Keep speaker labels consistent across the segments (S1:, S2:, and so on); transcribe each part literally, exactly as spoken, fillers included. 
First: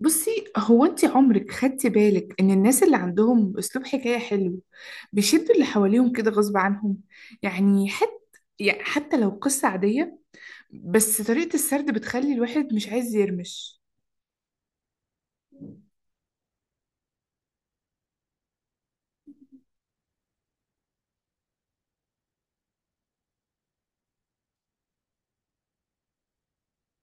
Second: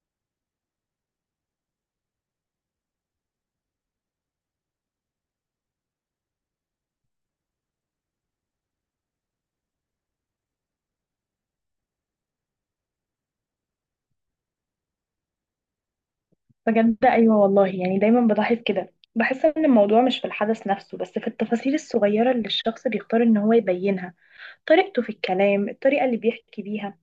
S1: بصي، هو انت عمرك خدتي بالك ان الناس اللي عندهم اسلوب حكاية حلو بيشدوا اللي حواليهم كده غصب عنهم؟ يعني حتى يعني حتى لو قصة عادية، بس طريقة السرد بتخلي الواحد مش عايز يرمش.
S2: بجد ايوه والله. يعني دايما بلاحظ كده، بحس ان الموضوع مش في الحدث نفسه، بس في التفاصيل الصغيره اللي الشخص بيختار ان هو يبينها. طريقته في الكلام، الطريقه اللي بيحكي بيها.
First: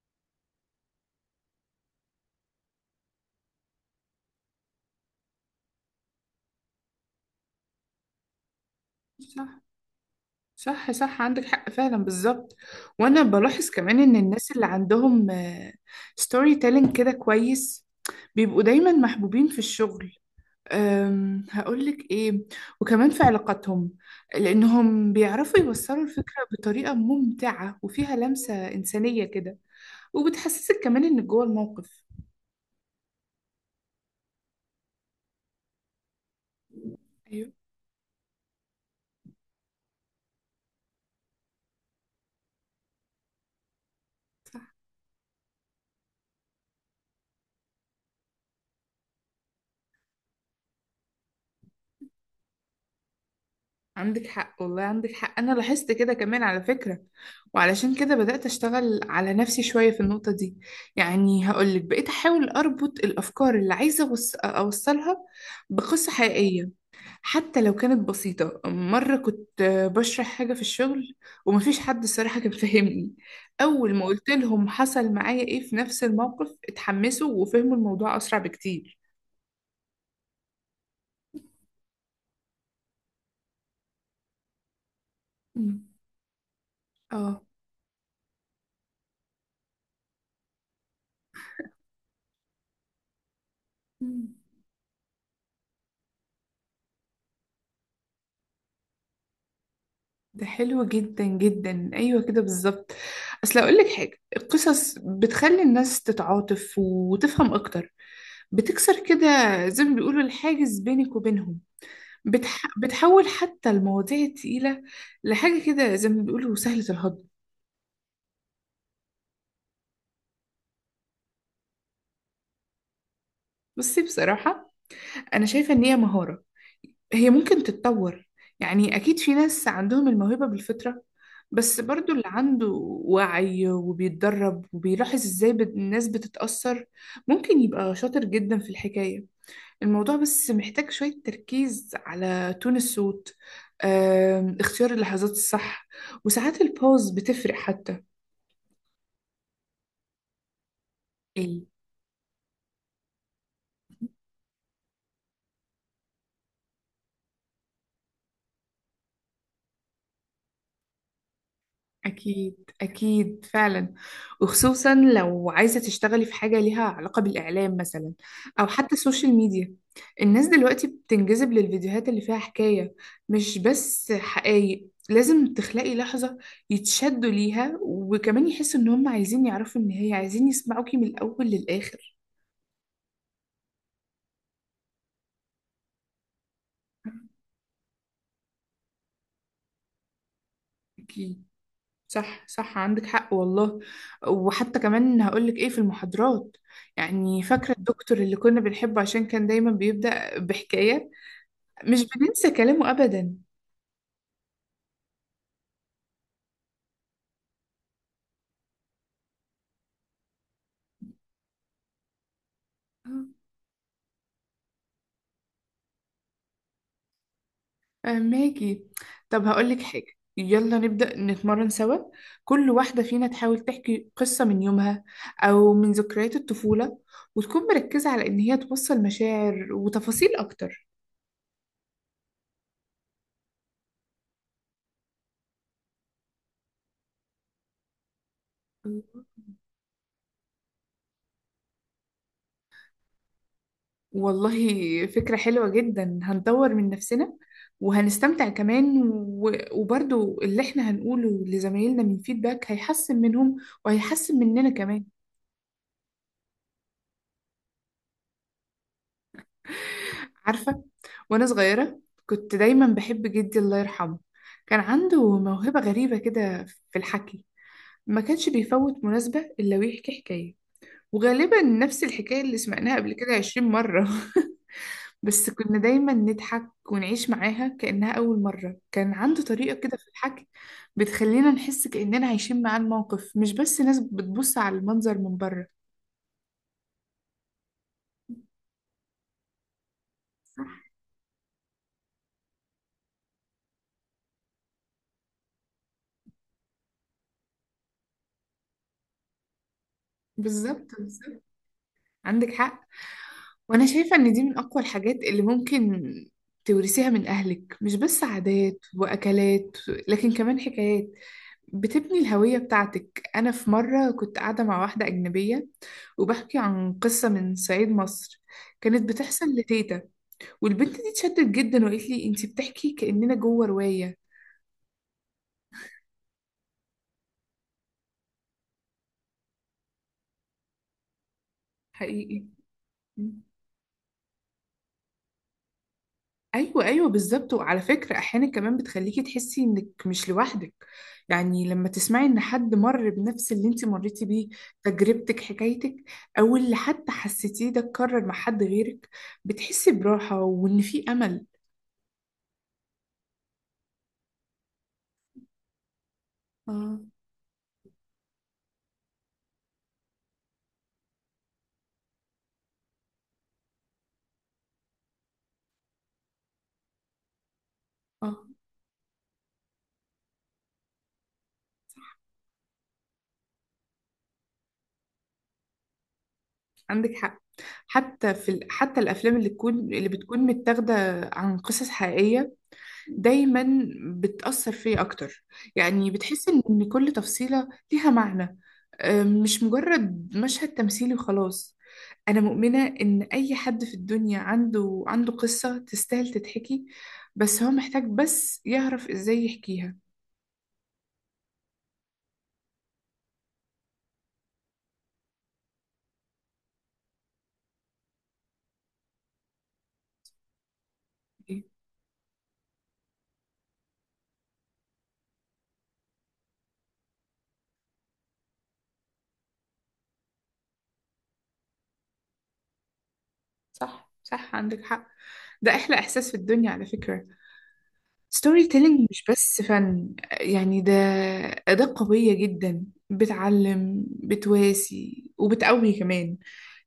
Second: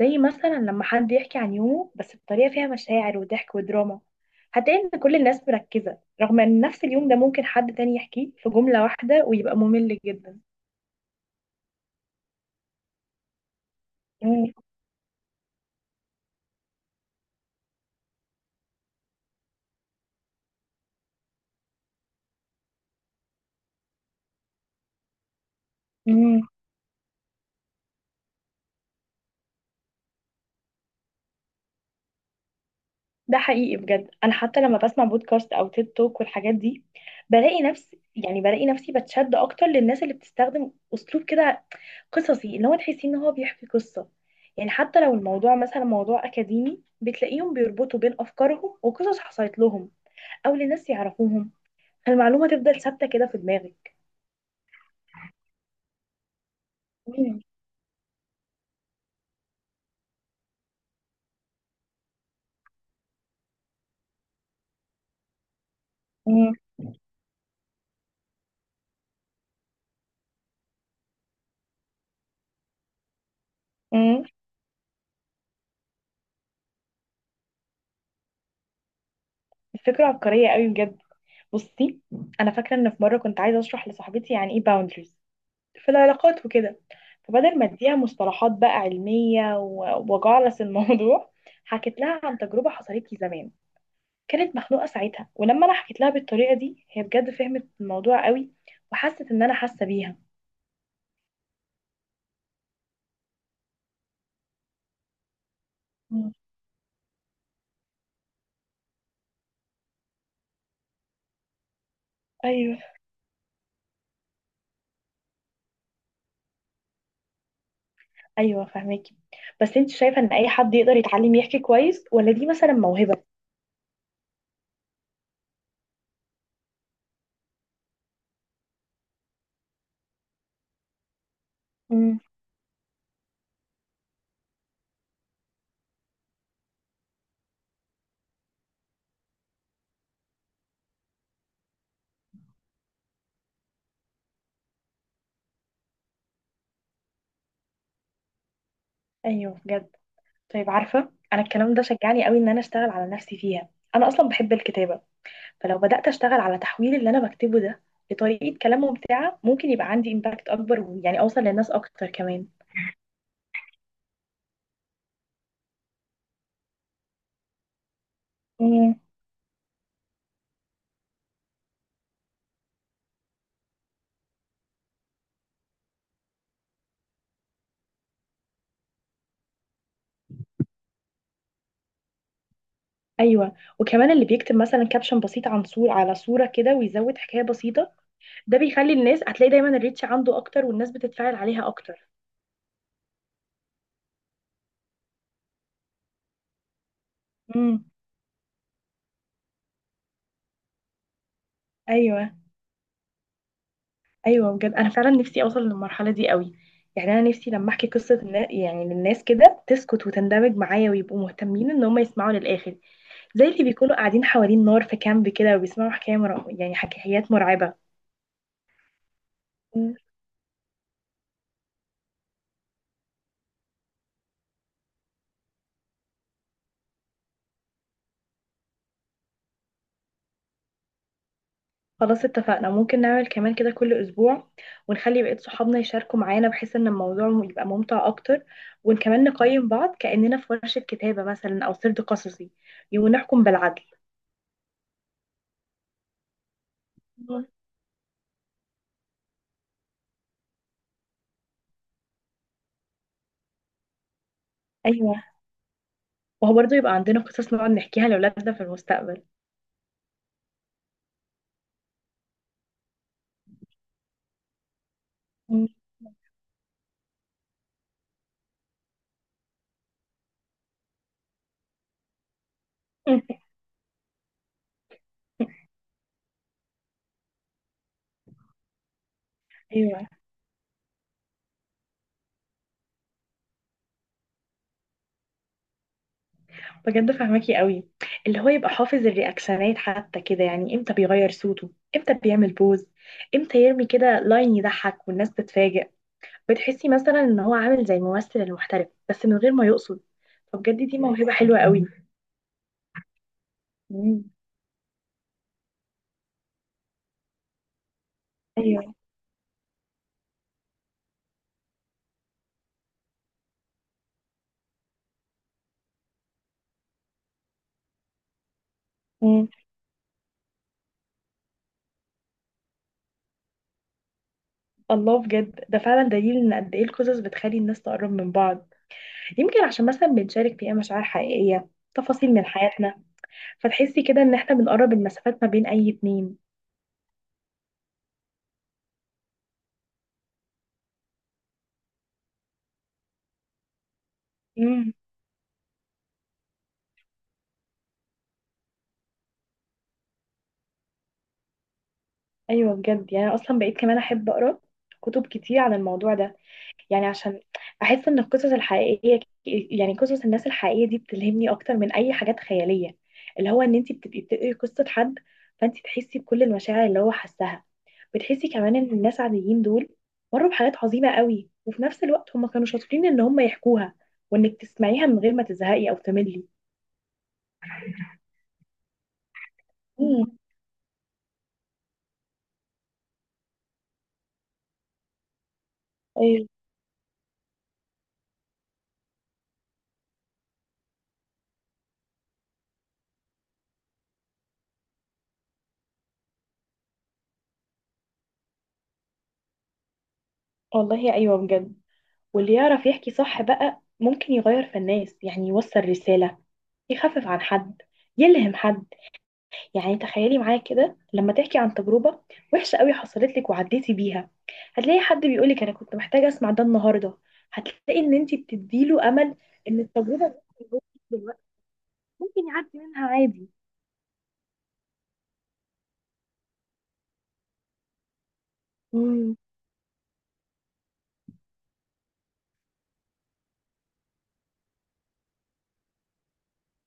S2: زي مثلا لما حد يحكي عن يومه بس بطريقه فيها مشاعر وضحك ودراما، هتلاقي ان كل الناس مركزه، رغم ان نفس اليوم ده ممكن حد تاني يحكيه في جمله واحده ويبقى
S1: صح
S2: ممل جدا.
S1: صح صح، عندك حق فعلا بالظبط. وانا بلاحظ كمان ان الناس اللي عندهم ستوري تيلينج كده كويس بيبقوا دايما محبوبين في الشغل. أم، هقولك إيه، وكمان في علاقاتهم، لأنهم بيعرفوا يوصلوا
S2: مم.
S1: الفكرة بطريقة ممتعة وفيها لمسة إنسانية كده، وبتحسسك كمان إنك جوه الموقف.
S2: ده حقيقي بجد. انا حتى لما بسمع بودكاست او تيد توك والحاجات دي،
S1: أيوه.
S2: بلاقي نفسي يعني بلاقي نفسي بتشد اكتر للناس اللي بتستخدم اسلوب كده، قصصي، اللي هو تحسي ان هو بيحكي قصة.
S1: صح،
S2: يعني حتى لو الموضوع مثلا موضوع اكاديمي، بتلاقيهم بيربطوا بين افكارهم وقصص حصلت لهم او لناس يعرفوهم، فالمعلومة تفضل ثابتة كده في دماغك.
S1: عندك حق والله، عندك حق، أنا لاحظت كده كمان على فكرة.
S2: مم.
S1: وعلشان كده بدأت أشتغل على نفسي شوية في النقطة دي. يعني هقولك، بقيت أحاول أربط الأفكار اللي عايزة أوص- أوصلها بقصة
S2: مم.
S1: حقيقية، حتى لو كانت بسيطة. مرة كنت بشرح حاجة في الشغل ومفيش حد الصراحة كان فاهمني، أول ما
S2: مم.
S1: قلت لهم حصل معايا إيه في نفس الموقف اتحمسوا وفهموا الموضوع أسرع بكتير.
S2: الفكرة عبقرية قوي بجد. بصي، انا فاكرة ان في مرة كنت عايزة اشرح لصاحبتي يعني ايه باوندريز
S1: مم.
S2: في العلاقات وكده.
S1: آه.
S2: فبدل ما اديها مصطلحات بقى علمية و- وجعلس الموضوع، حكيت لها عن تجربة حصلت لي زمان.
S1: مم.
S2: كانت مخنوقة ساعتها، ولما انا حكيت لها بالطريقة دي، هي بجد فهمت الموضوع قوي وحست ان انا حاسة بيها.
S1: ده حلو جدا جدا، أيوة كده بالظبط. أصل أقولك حاجة، القصص بتخلي الناس
S2: مم.
S1: تتعاطف وتفهم أكتر، بتكسر كده زي ما بيقولوا الحاجز بينك وبينهم، بتح...
S2: ايوه،
S1: بتحول حتى المواضيع التقيلة لحاجة كده زي ما بيقولوا سهلة الهضم.
S2: ايوه فهماكي. بس انت شايفة ان اي حد يقدر يتعلم يحكي كويس، ولا دي مثلا موهبة؟
S1: بصي بصراحة، أنا شايفة إن هي مهارة، هي ممكن تتطور. يعني أكيد في ناس عندهم الموهبة بالفطرة، بس برضو
S2: امم.
S1: اللي عنده وعي وبيتدرب وبيلاحظ إزاي بت- الناس بتتأثر ممكن يبقى شاطر جدا في الحكاية. الموضوع بس محتاج شوية تركيز على تون الصوت، آم، اختيار اللحظات الصح، وساعات البوز بتفرق حتى.
S2: ايوه بجد. طيب، عارفة، انا الكلام ده شجعني قوي ان انا اشتغل على نفسي فيها. انا اصلا بحب الكتابة، فلو بدأت أشتغل على تحويل اللي أنا بكتبه ده لطريقة كلام ممتعة، ممكن يبقى عندي إمباكت أكبر ويعني أوصل للناس أكتر كمان.
S1: أكيد، أكيد فعلا، وخصوصا لو عايزة تشتغلي في حاجة ليها علاقة بالإعلام مثلا، أو حتى
S2: مم.
S1: السوشيال ميديا. الناس دلوقتي بتنجذب للفيديوهات اللي فيها حكاية، مش بس حقايق، لازم تخلقي لحظة يتشدوا ليها، وكمان يحسوا إن هم عايزين يعرفوا النهاية، عايزين يسمعوكي من الأول للآخر.
S2: أيوة. وكمان اللي بيكتب مثلا كابشن بسيط عن صورة على صورة كده ويزود حكاية بسيطة، ده بيخلي الناس هتلاقي دايما الريتش عنده أكتر والناس بتتفاعل
S1: أكيد.
S2: عليها أكتر.
S1: صح صح، عندك حق والله. وحتى كمان هقولك ايه، في المحاضرات، يعني فاكرة
S2: مم.
S1: الدكتور اللي كنا بنحبه عشان كان دايما بيبدأ بحكاية، مش
S2: أيوة.
S1: بننسى كلامه أبدا.
S2: ايوه بجد، انا فعلا نفسي اوصل للمرحله دي قوي. يعني انا نفسي لما احكي قصه النا- يعني للناس كده، تسكت وتندمج معايا ويبقوا مهتمين ان هم يسمعوا للاخر. زي اللي بيكونوا قاعدين حوالين نار في كامب كده وبيسمعوا حكايه مر... يعني حكايات مرعبه.
S1: آه، ماجي، طب هقولك
S2: مم.
S1: حاجة، يلا نبدأ نتمرن سوا، كل واحدة فينا تحاول تحكي قصة من يومها أو من ذكريات الطفولة، وتكون مركزة على إن هي توصل مشاعر وتفاصيل أكتر.
S2: خلاص، اتفقنا. ممكن نعمل كمان كده كل اسبوع، ونخلي بقية صحابنا يشاركوا معانا بحيث ان الموضوع يبقى ممتع اكتر، وكمان نقيم بعض كأننا في ورشة كتابة مثلا او سرد قصصي، ونحكم بالعدل.
S1: والله فكرة حلوة جدا، هنطور من نفسنا
S2: مم.
S1: وهنستمتع كمان و... وبرضو اللي احنا هنقوله لزمايلنا من فيدباك هيحسن منهم وهيحسن مننا كمان.
S2: أيوة. وهو برضه يبقى عندنا قصص نقعد نحكيها لأولادنا في المستقبل.
S1: عارفة، وأنا صغيرة كنت دايما بحب جدي، الله يرحمه، كان عنده
S2: مم.
S1: موهبة غريبة كده في الحكي، ما كانش بيفوت مناسبة إلا ويحكي حكاية، وغالبا نفس الحكاية اللي سمعناها قبل كده عشرين مرة بس كنا دايما نضحك ونعيش معاها كأنها أول مرة. كان عنده طريقة كده
S2: ايوه
S1: في الحكي بتخلينا نحس كأننا عايشين معاه الموقف، مش بس ناس بتبص على المنظر من بره.
S2: بجد فهماكي قوي. اللي هو يبقى حافظ الرياكشنات حتى كده،
S1: صح،
S2: يعني امتى بيغير صوته، امتى بيعمل بوز، امتى يرمي كده لاين يضحك والناس تتفاجئ. بتحسي مثلا ان هو عامل زي الممثل المحترف بس من غير ما يقصد. فبجد
S1: بالظبط
S2: دي موهبة
S1: بالظبط،
S2: حلوة قوي.
S1: عندك حق. وأنا شايفة
S2: مم.
S1: إن دي من أقوى الحاجات اللي ممكن تورثيها من أهلك، مش بس عادات
S2: ايوه.
S1: وأكلات، لكن كمان حكايات، بتبني الهوية بتاعتك. أنا في مرة كنت قاعدة مع واحدة أجنبية وبحكي عن قصة من صعيد مصر كانت بتحصل
S2: مم.
S1: لتيتا، والبنت دي اتشدت جدا وقالت لي انتي بتحكي كأننا جوه رواية.
S2: الله. بجد ده فعلا دليل ان قد ايه القصص بتخلي الناس تقرب من بعض. يمكن عشان مثلا بنشارك فيها مشاعر حقيقية، تفاصيل
S1: حقيقي.
S2: من حياتنا،
S1: م.
S2: فتحسي كده ان احنا بنقرب المسافات ما بين اي اتنين.
S1: ايوه ايوه بالظبط، وعلى فكرة احيانا كمان بتخليكي تحسي انك مش لوحدك، يعني لما تسمعي ان حد مر بنفس اللي انتي مريتي بيه،
S2: امم.
S1: تجربتك، حكايتك، او اللي حتى حسيتيه ده اتكرر مع حد غيرك، بتحسي براحة وان في امل.
S2: ايوه بجد. يعني أنا اصلا بقيت كمان احب اقرا كتب كتير عن الموضوع ده.
S1: اه،
S2: يعني عشان احس ان القصص الحقيقيه، يعني قصص الناس الحقيقيه دي، بتلهمني اكتر من اي حاجات خياليه. اللي هو ان انت بتبقي بتقري قصه حد، فانت تحسي بكل المشاعر اللي هو حسها.
S1: اه
S2: بتحسي كمان ان الناس عاديين دول مروا بحاجات عظيمه قوي، وفي نفس الوقت هم كانوا شاطرين ان هم يحكوها، وانك تسمعيها من غير ما تزهقي او تملي.
S1: عندك حق، حتى في ال... حتى الافلام اللي تكون اللي
S2: امم.
S1: بتكون متاخده عن قصص حقيقيه دايما بتأثر فيا أكتر، يعني
S2: ايوه
S1: بتحس إن كل تفصيلة ليها معنى. أم، مش مجرد مشهد تمثيلي وخلاص. أنا مؤمنة إن أي حد في الدنيا عنده عنده قصة تستاهل تتحكي، بس هو محتاج بس يعرف إزاي يحكيها.
S2: والله. ايوه بجد. واللي يعرف يحكي صح بقى ممكن يغير في الناس، يعني يوصل رسالة، يخفف عن حد، يلهم حد. يعني تخيلي معايا كده، لما تحكي عن تجربة وحشة قوي حصلت لك وعديتي بيها، هتلاقي حد بيقولك انا كنت محتاجة اسمع ده النهاردة. هتلاقي ان انت بتديله امل، ان التجربة اللي هو فيه دلوقتي ممكن يعدي منها عادي.
S1: صح صح، عندك حق. ده أحلى إحساس في الدنيا على فكرة. ستوري تيلينج مش
S2: امم.
S1: بس فن، يعني ده أداة قوية جدا، بتعلم، بتواسي، وبتقوي كمان.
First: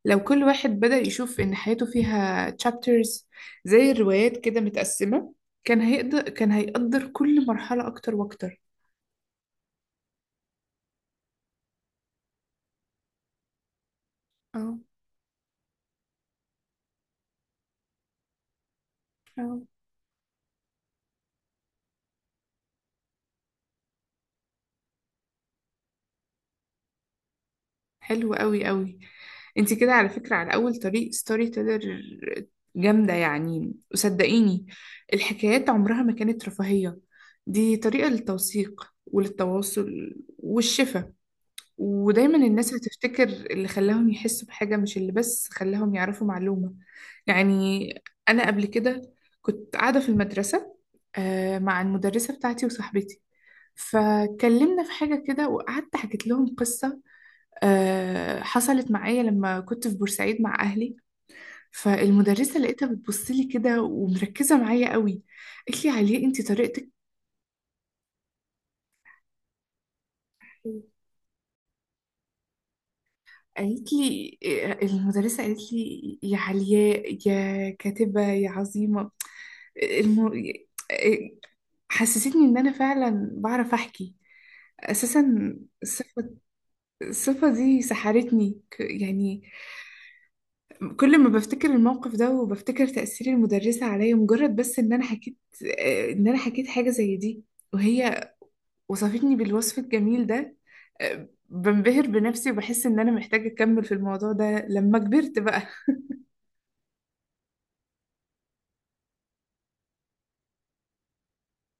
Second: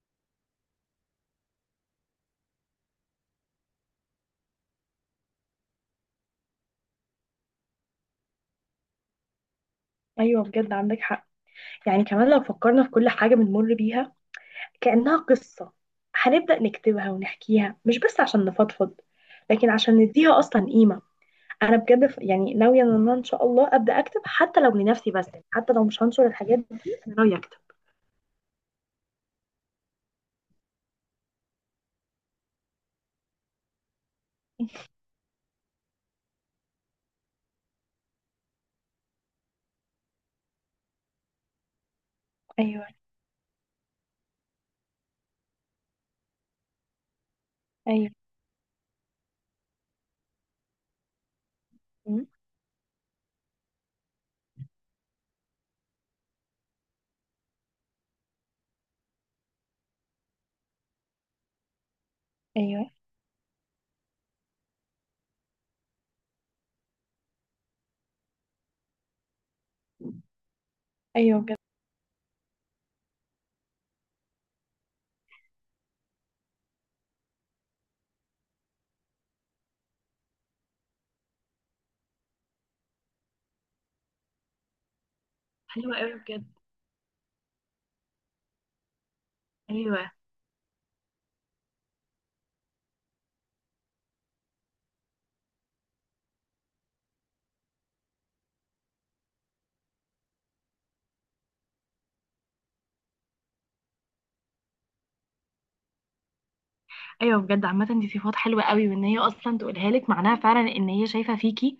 S1: لو كل واحد بدأ يشوف إن حياته فيها chapters، زي الروايات كده متقسمة، كان هيقدر كان هيقدر كل مرحلة أكتر وأكتر.
S2: ايوه بجد عندك حق. يعني كمان لو فكرنا في كل حاجة بنمر بيها
S1: اه،
S2: كأنها قصة، هنبدأ نكتبها ونحكيها، مش بس عشان نفضفض،
S1: اه،
S2: لكن عشان نديها أصلا قيمة. أنا بجد ف- يعني ناوية إن أنا إن شاء الله أبدأ أكتب، حتى لو لنفسي بس، حتى لو مش هنشر الحاجات دي، أنا ناوية أكتب.
S1: حلو قوي قوي. انت كده على فكرة على أول طريق ستوري تيلر، جامدة يعني، وصدقيني، الحكايات عمرها ما كانت رفاهية، دي طريقة للتوثيق وللتواصل والشفا، ودايما الناس
S2: ايوه،
S1: هتفتكر اللي خلاهم يحسوا بحاجة، مش اللي بس خلاهم يعرفوا معلومة. يعني
S2: ايوه.
S1: أنا قبل كده كنت قاعدة في المدرسة، آه، مع
S2: مم.
S1: المدرسة بتاعتي وصاحبتي، فكلمنا في حاجة كده وقعدت حكيت لهم قصة آه، حصلت معايا لما كنت في بورسعيد مع أهلي، فالمدرسة
S2: ايوه،
S1: لقيتها بتبص لي كده ومركزة معايا قوي، قالت لي عليه أنت طريقتك،
S2: ايوه بجد.
S1: قالت لي، المدرسة قالت لي يا علياء يا كاتبة يا عظيمة. الم... حسستني إن أنا فعلا بعرف أحكي أساسا.
S2: حلوة قوي
S1: الصفة
S2: بجد.
S1: الصفة دي سحرتني ك- يعني
S2: ايوه،
S1: كل ما بفتكر الموقف ده وبفتكر تأثير المدرسة عليا مجرد بس إن أنا حكيت، إن أنا حكيت حاجة زي دي وهي وصفتني بالوصف الجميل ده، بنبهر بنفسي وبحس إن أنا محتاجة أكمل في الموضوع ده لما كبرت بقى.
S2: ايوه بجد عامة دي صفات حلوة قوي، وان هي اصلا تقولها لك معناها فعلا ان هي شايفة فيكي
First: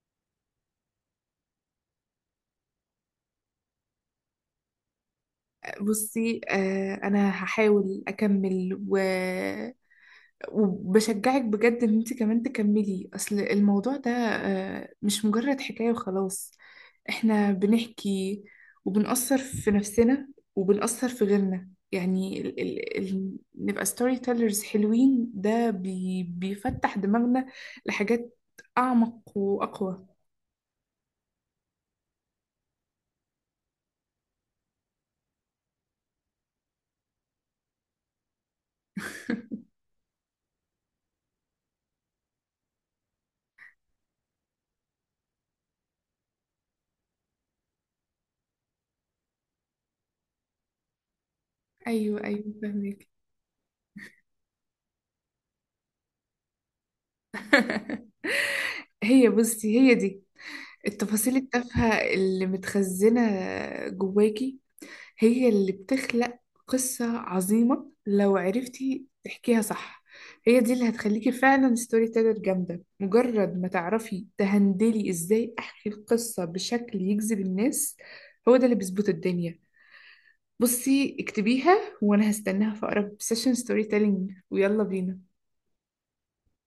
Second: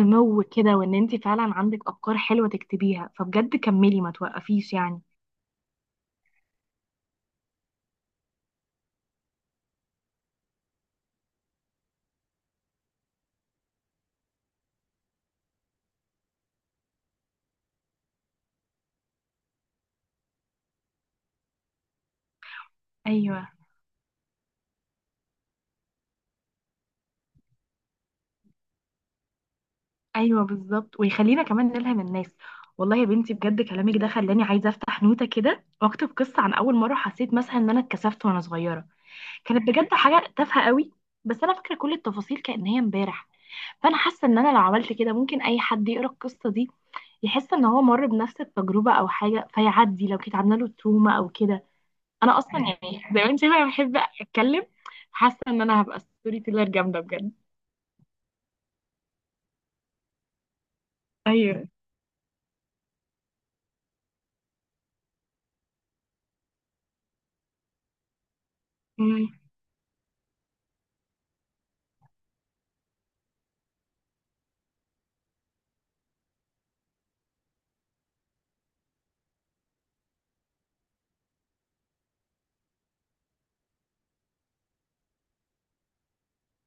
S2: سمو كده، وان انت فعلا عندك افكار حلوة تكتبيها، فبجد كملي ما توقفيش يعني.
S1: بصي، آه انا هحاول اكمل و... وبشجعك بجد ان انت كمان تكملي، اصل الموضوع ده آه مش مجرد حكاية وخلاص، احنا بنحكي وبنأثر في نفسنا وبنأثر في غيرنا، يعني ال... ال... ال...
S2: ايوه،
S1: نبقى ستوري تيلرز حلوين، ده بي... بيفتح دماغنا لحاجات اعمق واقوى.
S2: ايوه بالظبط، ويخلينا كمان نلهم الناس. والله يا بنتي بجد كلامك ده خلاني عايزه افتح نوته كده واكتب قصه عن اول مره حسيت مثلا ان انا اتكسفت وانا صغيره. كانت بجد حاجه تافهه قوي، بس انا فاكره كل التفاصيل كأن هي امبارح. فانا حاسه ان انا لو عملت كده، ممكن اي حد يقرا القصه دي يحس ان هو مر بنفس التجربه او حاجه، فيعدي لو كانت عامله له تروما او كده.
S1: ايوه
S2: انا
S1: ايوه
S2: اصلا يعني
S1: فهمك
S2: زي ما انت شايفه أنا بحب اتكلم. حاسه ان انا هبقى ستوري تيلر جامده بجد.
S1: هي بصي، هي دي التفاصيل
S2: ايوه
S1: التافهة اللي متخزنة جواكي، هي اللي بتخلق قصة عظيمة لو عرفتي تحكيها صح. هي دي اللي هتخليكي فعلا ستوري تيلر جامدة، مجرد ما تعرفي تهندلي ازاي احكي القصة بشكل يجذب الناس، هو ده اللي بيظبط الدنيا. بصي اكتبيها وانا هستناها في اقرب سيشن ستوري تيلينج، ويلا بينا.